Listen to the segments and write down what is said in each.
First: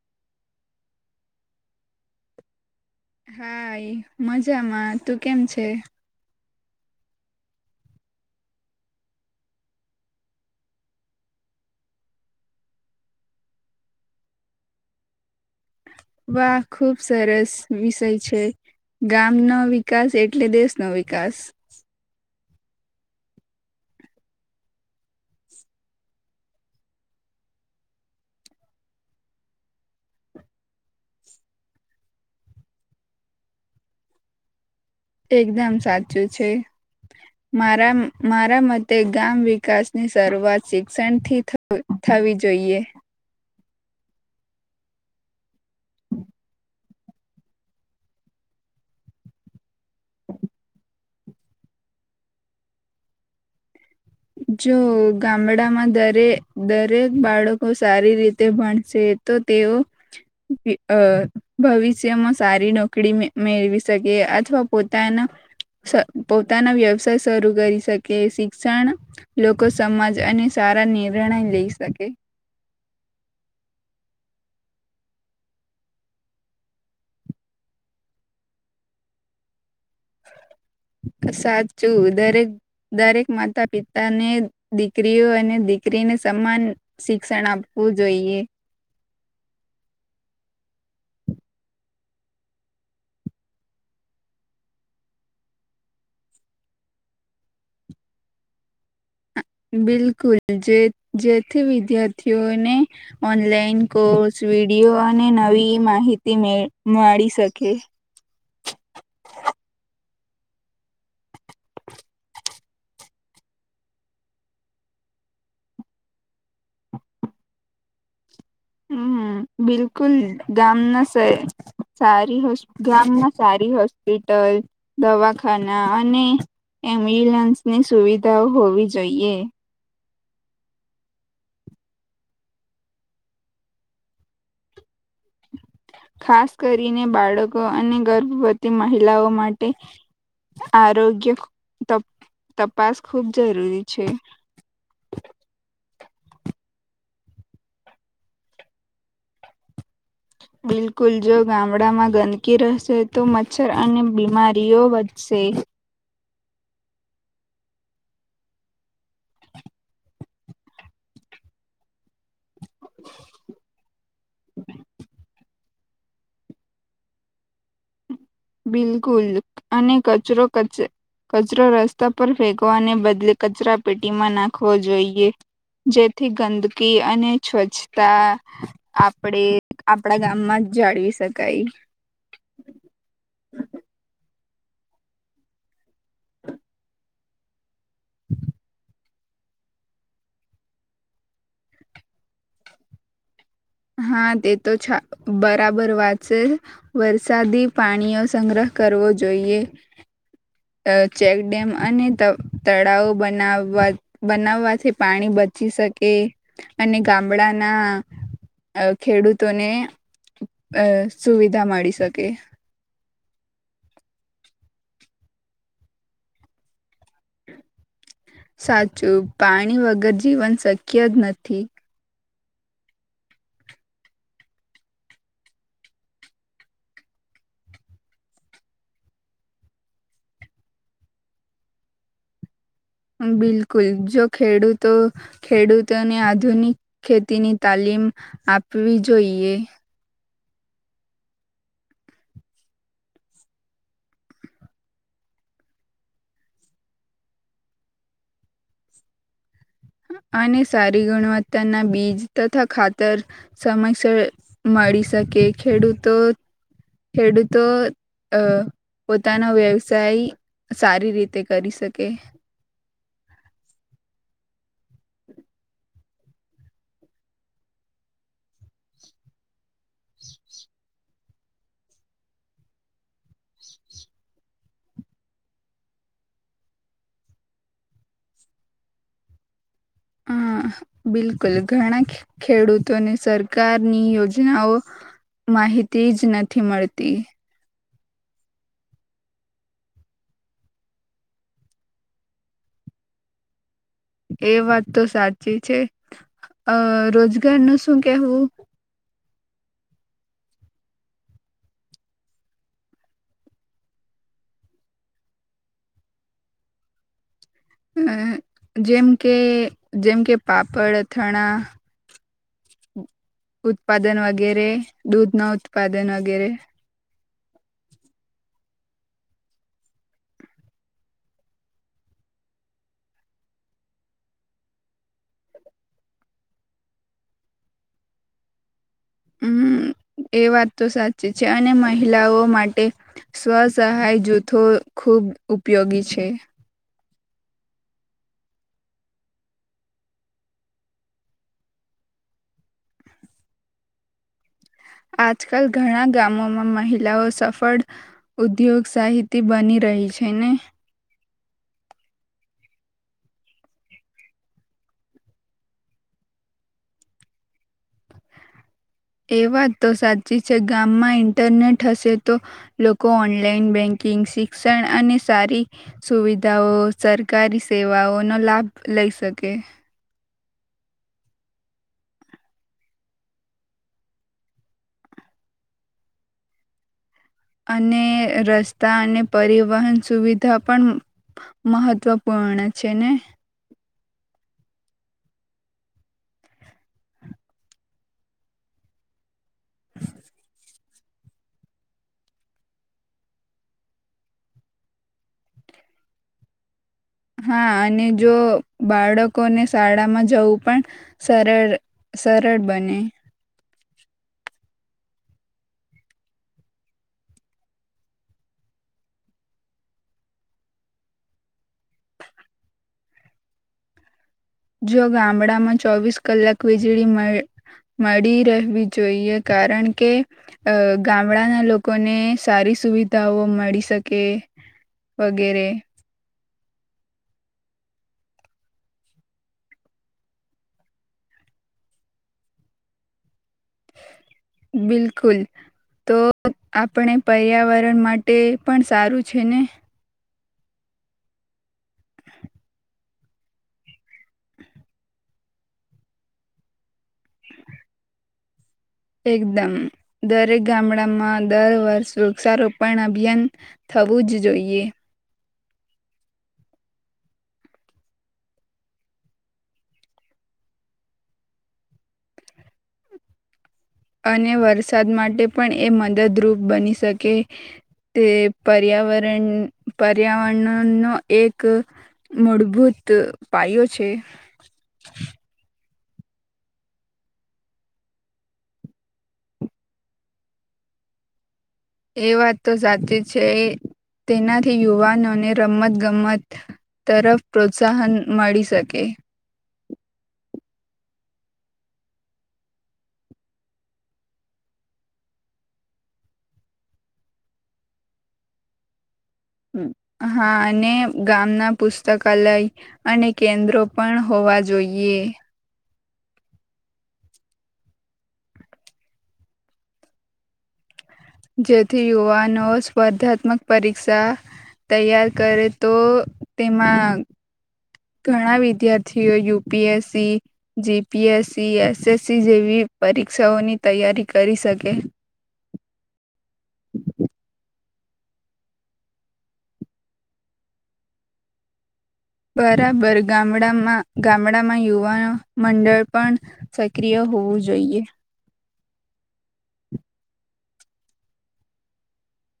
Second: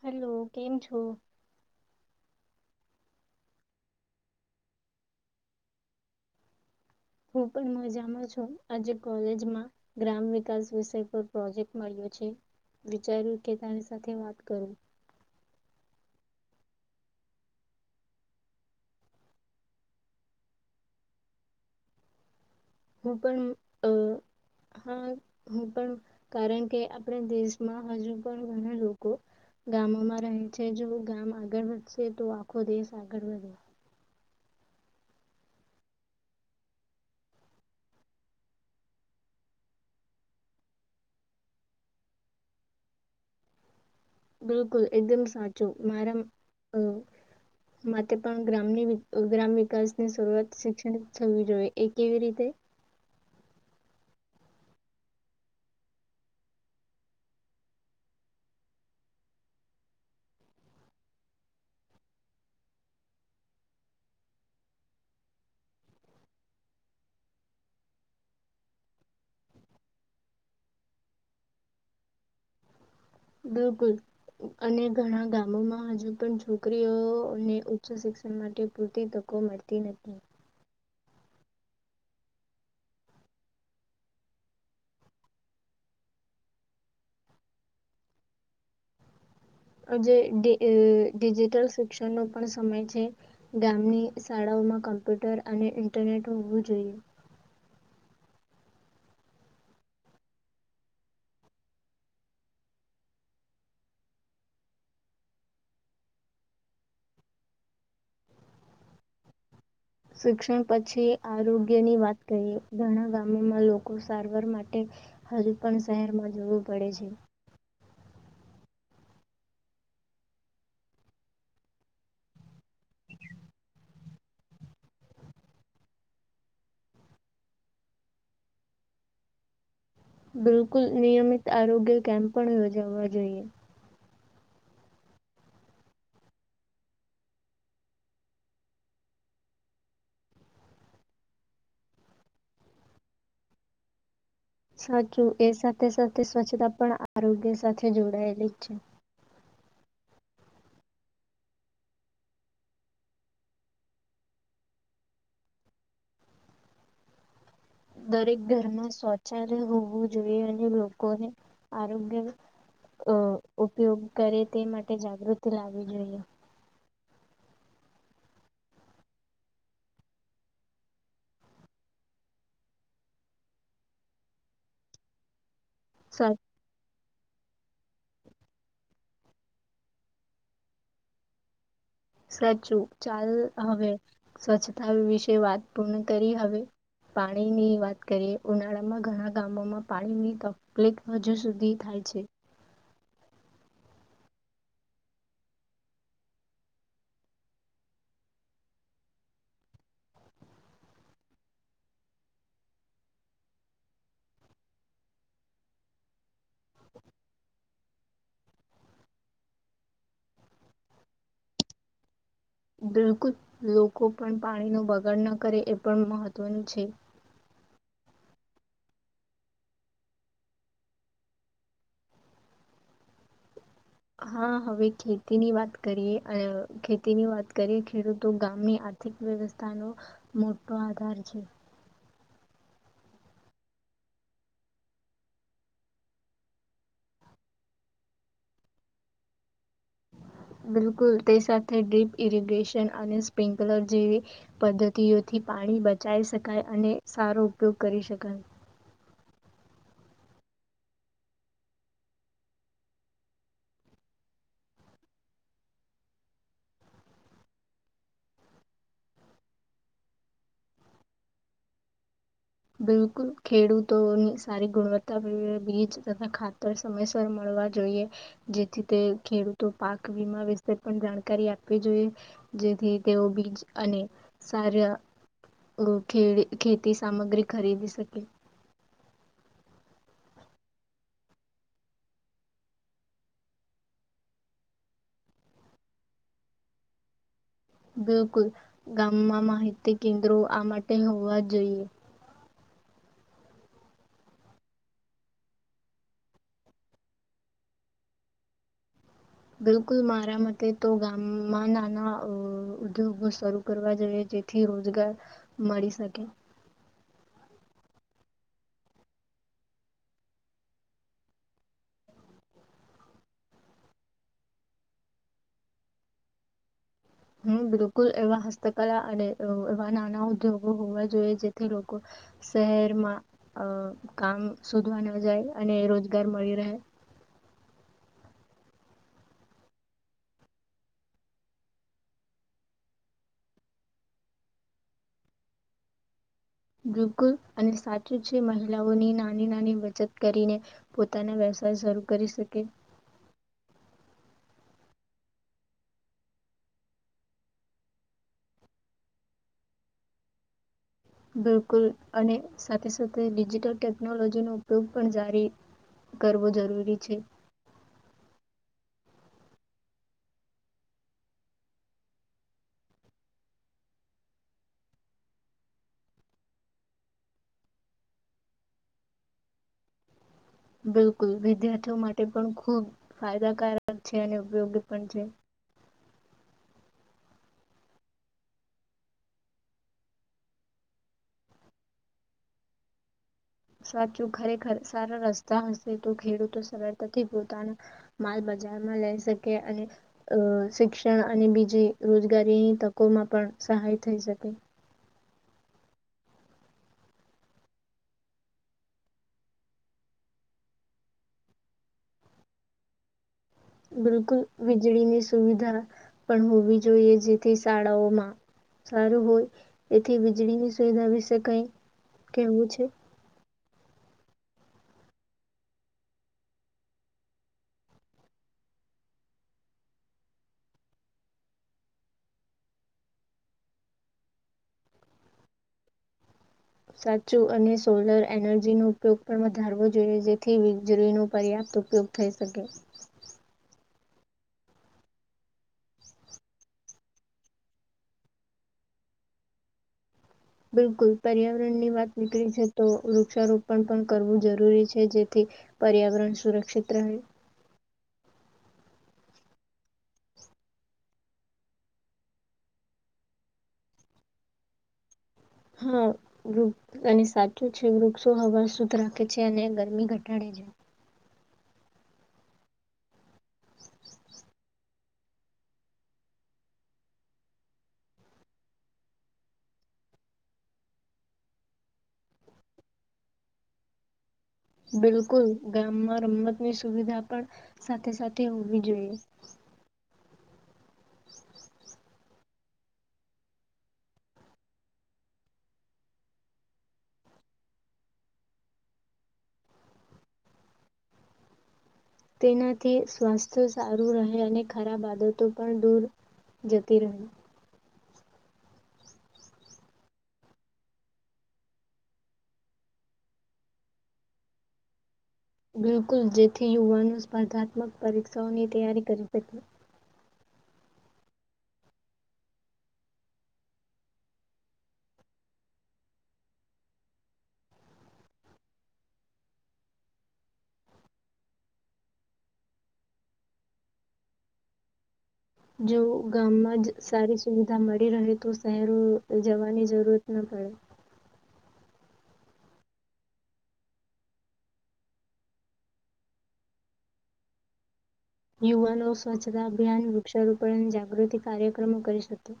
Hello કેમ છો? હા મજામાં તું કેમ છે? હું પણ મજામાં છું, આજે કોલેજમાં ગ્રામ વિકાસ વિષય પર પ્રોજેક્ટ મળ્યો છે, વિચાર્યું કે તારી સાથે વાત કરું. વાહ ખુબ સરસ વિષય છે, ગામ નો વિકાસ એટલે દેશ નો વિકાસ. હું પણ હા હું પણ કારણ કે આપણે દેશમાં હજુ પણ ઘણા લોકો, ગામોમાં રહે છે જો ગામ આગળ વધશે તો આખો દેશ આગળ વધ. એકદમ સાચું છે, મારા મતે ગામ વિકાસની શરૂઆત શિક્ષણથી થવી જોઈએ. બિલકુલ એકદમ સાચું મારા માટે પણ ગ્રામની ગ્રામ વિકાસની શરૂઆત શિક્ષણ થવી જોઈએ એ કેવી રીતે? જો ગામડામાં દરે દરેક બાળકો સારી રીતે ભણશે તો તેઓ, ભવિષ્યમાં સારી નોકરી મેળવી શકે અથવા પોતાના, પોતાના વ્યવસાય શરૂ કરી શકે શિક્ષણ લોકો સમાજ અને સારા નિર્ણય લઈ શકે. બિલકુલ, અને ઘણા ગામોમાં હજુ પણ છોકરીઓને ઉચ્ચ શિક્ષણ માટે પૂરતી તકો મળતી ત નથી. સાચું દરેક માતા પિતાને દીકરીઓ અને દીકરીને સમાન શિક્ષણ આપવું જોઈએ. જ ડિજિટલ શિક્ષણનો પણ સમય છે, ગામની શાળાઓમાં કમ્પ્યુટર અને ઇન્ટરનેટ હોવું જોઈએ. બિલકુલ જે જેથી વિદ્યાર્થીઓને ઓનલાઈન, કોર્સ, વિડીયો અને નવી માહિતી મળી શકે. શિક્ષણ પછી આરોગ્યની વાત કરીએ ઘણા ગામોમાં લોકો સારવાર માટે, હજુ પણ શહેરમાં જોવું પડે છે. હમ બિલકુલ ગામના સારી ગામમાં સારી હોસ્પિટલ, દવાખાના અને એમ્બ્યુલન્સની સુવિધાઓ હોવી જોઈએ. બિલકુલ નિયમિત આરોગ્ય કેમ્પ પણ યોજાવા જોઈએ. ખાસ કરીને બાળકો અને ગર્ભવતી મહિલાઓ માટે, આરોગ્ય તપાસ ખૂબ જરૂરી છે. તે સ્વચ્છતા પણ આરોગ્ય સાથે જોડાયેલી છે. બિલકુલ જો ગામડામાં ગંદકી રહેશે તો મચ્છર અને બીમારીઓ વધશે. દરેક ઘરમાં શૌચાલય હોવું જોઈએ અને લોકોને, આરોગ ઉપયોગ કરે તે માટે જાગૃતિ લાવ જોઈએ. બિલકુલ અને કચરો કચરો રસ્તા પર ફેગવાને બદલે કચરા પેટીમાં નાખવો જોઈએ. જેથી સા ગંદકી અને સ્વચ્છતા આપણે આપડા ગામમાં જ જાળવી શકાય. સાચું. ચાલ હવે. સ્વચ્છતા વિશે વાત પૂર્ણ કરી હવે પાણીની વાત. કરી ઉનાળા માં ઘણા. ગામોમાં પાણીની તકલીફ હજુ સુધી થાય છે. હા તે તો બરાબર વાત છે, વરસાદી પાણીઓ સંગ્રહ કરવો જોઈએ. ચેકડેમ અને તળાવો બનાવવા બનાવવાથી પાણી બચી શકે અને ગામડાના ખેડૂતોને અ સુવિધા મળી શકે. બિલકુલ લોકો પણ પાણીનો બગાડ ન કરે એ પણ મહત્વનું છે. સાચું પાણી વગર જીવન શક્ય જ નથી. હા હવે ખેતીની વાત કરીએ, ખેતીની વાત કરીએ ખેડૂતો ગામની આર્થિક વ્યવસ્થાનો મોટો આધાર છે. બિલકુલ જો ખેડૂતો ખેડૂતોને આધુનિક ખેતીની તાલીમ આપવી જોઈએ. બિલકુલ તે સાથે ડીપ ઇરીગેશન અને સ્પ્રિકલર જેવી પદ્ધતિઓથી પાણી બચાઈ શકાય અને સારો ઉપયોગ કરી શકાય. અને સારી ગુણવત્તાના બીજ તથા ખાતર સમક્ષ મળી શકે ખેડૂતો ખેડૂતો અ પોતાનો વ્યવસાય સારી રીતે કરી શકે. બિલકુલ ખેડૂતોની સારી ગુણવત્તા બીજ તથા ખાતર સમયસર મળવા જોઈએ, જેથી તે ખેડૂતો પાક વીમા વિશે પણ જાણકારી આપવી જોઈએ જેથી તેઓ બીજ અને સાર ખેતી સામગ્રી ખરીદી શકે. હ બિલકુલ ઘણા ખેડૂતોને સરકારની યોજનાઓ માહિતી જ નથી મળતી. બિલકુલ ગામમાં માહિતી કેન્દ્રો આ માટે હોવા જોઈએ. એ વાત તો સાચી છે, અ રોજગાર ન શું કેહવું? બિલકુલ મારા મતે તો ગામમાં નાના ઉદ્યોગો શરૂ કરવા જોઈએ જેથી રોજગાર મળી શકે. અમ જેમ કે જેમ કે પાપડ, અથાણા ઉત્પાદન વગેરે દૂધ નો ઉત્પાદન વગેરે. હમ્મ બિલકુલ એવા હસ્તકલા અને અવ એવા નાના ઉદ્યોગો હોવા જોઈએ જેથી લોકો શહેરમાં અ કામ શોધવા નવુ જાય અને રોજગાર મળી રહે. હમ્મ એ વાત તો સાચી છે, અને મહિલાઓ માટે સ્વસહાય જૂથો ખુબ ઉપયોગી છે. બિલકુલ અને સાચું છે મહિલાઓની નાની નાની બચત કરીને પોતાના વ્યવસાય શરૂ કરી શકે. આજકાલ ઘણા ગામોમાં મહિલાઓ સફળ ઉદ્યોગ સાહિતી બની રહી છે ને? બિલકુલ અને સાથે સાથે ડિજિટલ ટેકનોલોજીનો ઉપયોગ પણ જારી કરવો જરૂરી છે. એ વાત તો સાચી છે. ગામમાં ઈન્ટરનેટ હશે તો લોકો ઓનલાઈન બેન્કિંગ, શિક્ષણ અને સારી સુવિધાઓ સરકારી સેવાઓનો લાભ લઈ શકે. બિલકુલ વિદ્યાર્થીઓ માટે પણ ખુબ ફાયદાકારક છે અને ઉપયોગી પણ છે. અને રસ્તા અને પરિવહન સુવિધા પણ મહત્વપૂર્ણ છે ને? સાચું ખરેખર સારા રસ્તા હશે તો ખેડૂતો સરળતાથી પોતાના માલ બજારમાં લઈ શ કે અને અ શિક્ષ ક્ષણ અને બીજી રોજગારીની તકોમાં પણ સહાય થઈ શકે. હા અને જો બાળકોને શાળામાં જવું પણ સરળ સરળ બને. બિલકુલ વીજળીની સુવિધા પણ હોવી જોઈએ જેથી શાળાઓમાં સારું હોય તેથી વીજળીની સુવિધા વિશે કંઈ કેવું છે. જો ગામડામાં ચોવીસ કલાક વીજળી મળ મળી રહેવી જોઈએ કારણ કે અ ગામડાના લોકોને સારી સુવિધાઓ મળી શકે વગેરે. સાચું અને સોલર એનર્જીનો ઉપયોગ પણ વધારવો જોઈએ જેથી વીજળીનો પર્યાપ્ત ઉપયોગ થઈ શકે. બિલકુલ તો આપણે પર્યાવરણ માટે પણ સારું છે ને? બિલકુલ પર્યાવરણની વાત નીકળી છે તો વૃક્ષારોપણ પણ કરવું જરૂરી છે જેથી પર્યાવરણ સુરક્ષિત રહે. એકદમ દરેક ગામડામાં દર વર્ષ વૃક્ષારોપણ અભિયાન થવું જ જોઈએ. હા વૃ અને સાચું છે વૃક્ષો હવા શુદ્ધ રાખે છે અને ગરમી ઘટાડે છે. અને વરસાદ માટે પણ એ મદદરૂપ બની શકે તે પર્યાવરણ પર્યાવરણનો એક મૂળભૂત પાયો છે. બિલકુલ ઘણ ગામમાં રમતની સુવિધા પણ સાથે સાથે હોવી જોઈએ. [inaudible] એ વાત તો સાચી છે એ તેનાથી યુવાનોને રમતગમત તરફ પ્રોત્સાહન મળી શકે. તેનાથી સ્વાસ્થ્ય સારું રહે અને ખરાબ આદતો પણ દૂર જતી રહે. હમ્મ હા અને ગામના પુસ્તકાલય અને કેન્દ્રો પણ હોવા જોઈએ. બિલકુલ જેથી યુવાનો સ્પર્ધાત્મક પરીક્ષાઓની તૈયારી કરી શકે. જેથી યુવાનો સ્પર્ધાત્મક પરીક્ષા તૈયાર કરે તો તેમાં ઘણા વિદ્યાર્થીઓ યુપીએસસી જીપીએસસી એસએસસી જેવી પરીક્ષાઓની તૈયારી કરી શકે. જો ગામમાં જ સારી સુવિધા મળી રહે તો શહેરો જવાની જરૂર ન પડે. બરાબર ગામડામાં ગામડામાં યુવાનો મંડળ પણ સક્રિય હોવું જોઈએ. યુવાનો સ્વચ્છતા અભિયાન વૃક્ષારોપણ અને જાગૃતિ કાર્યક્રમો કરી શકે.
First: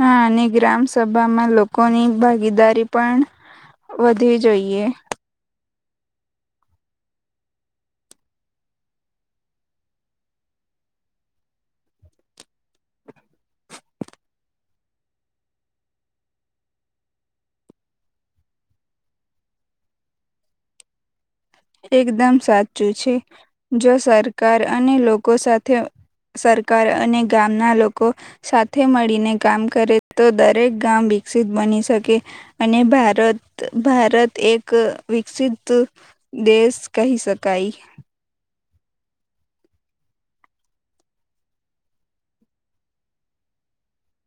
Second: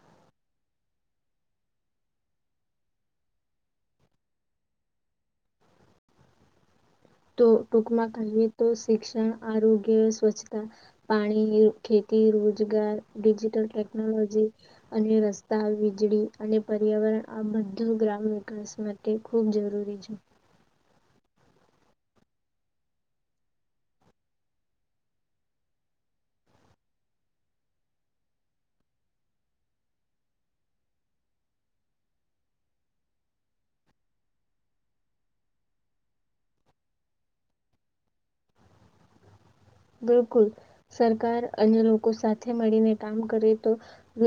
હા અને ગ્રામ સભામાં લોકોની ભાગીદારી પણ વધવી જોઈએ. તો ટૂંકમાં કહીએ તો શિક્ષણ આરોગ્ય સ્વચ્છતા પાણી ખેતી રોજગાર ડિજિટલ ટેકનોલોજી અને રસ્તા વીજળી અને પર્યાવરણ આ બધું ગ્રામ વિકાસ માટે ખૂબ જરૂરી છે. એકદમ સાચું છે જો સરકાર અને લોકો સાથે સરકાર અને ગામના લોકો સાથે મળીને કામ કરે તો દરેક ગામ વિકસિત બની શકે અને ભારત ભારત એક વિકસિત દેશ કહી શકાય. બિલકુલ સરકાર અને લોકો સાથે મળીને કામ કરે તો અ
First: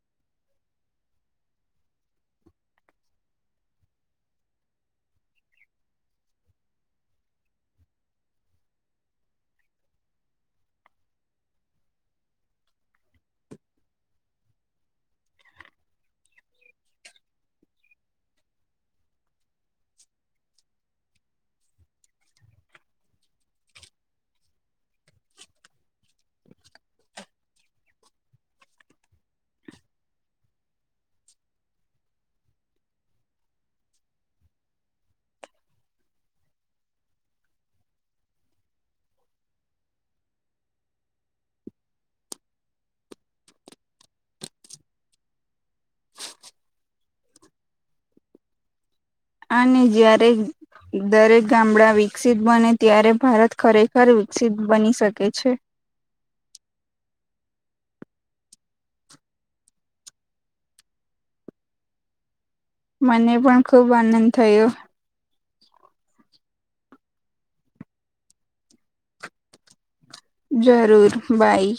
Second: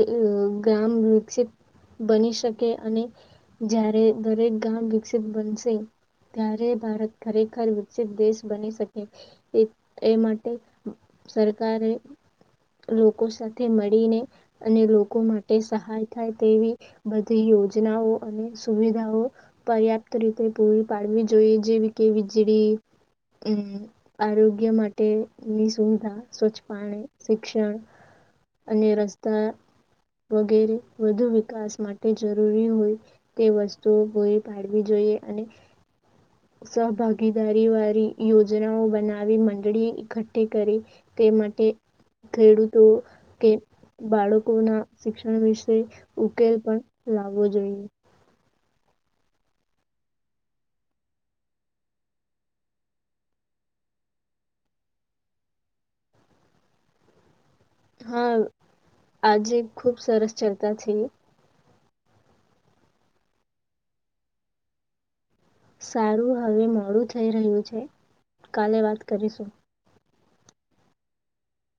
ગામ વિકસિત બની શકે અને જ્યારે દરેક ગામ વિકસિત બનશે ત્યારે ભારત ખરેખર વિકસિત દેશ બની શકે એ માટે સરકારે લોકો સાથે મળીને અને લોકો માટે સહાય થાય તેવી બધી યોજનાઓ અને સુવિધાઓ પર્યાપ્ત રીતે પૂરી પાડવી જોઈએ જેવી કે વીજળી અમ આરોગ્ય માટે ની સુવિધા સ્વચ્છ પાણી શિક્ષણ અને રસ્તા વગેરે વધુ વિકાસ માટે જરૂરી હોય તે વસ્તુઓ પુરી પાડવી જોઈએ અને સહભાગીદારી વાળી યોજનાઓ બનાવી મંડળી એકઠી કરી તે માટે ખેડૂતો કે બાળકોના શિક્ષણ વિશે ઉકેલ પણ લાવો જોઈએ. અને જ્યારે દરેક ગામડા વિકસિત બને ત્યારે ભારત ખરેખર વિકસિત બની શકે છે. હા આજે ખુબ સરસ ચર્ચા છે. મને પણ ખુબ આનંદ થયો. સારું હવે મોડું થઈ રહ્યું છે કાલે વાત કરીશું. જરૂર બાય.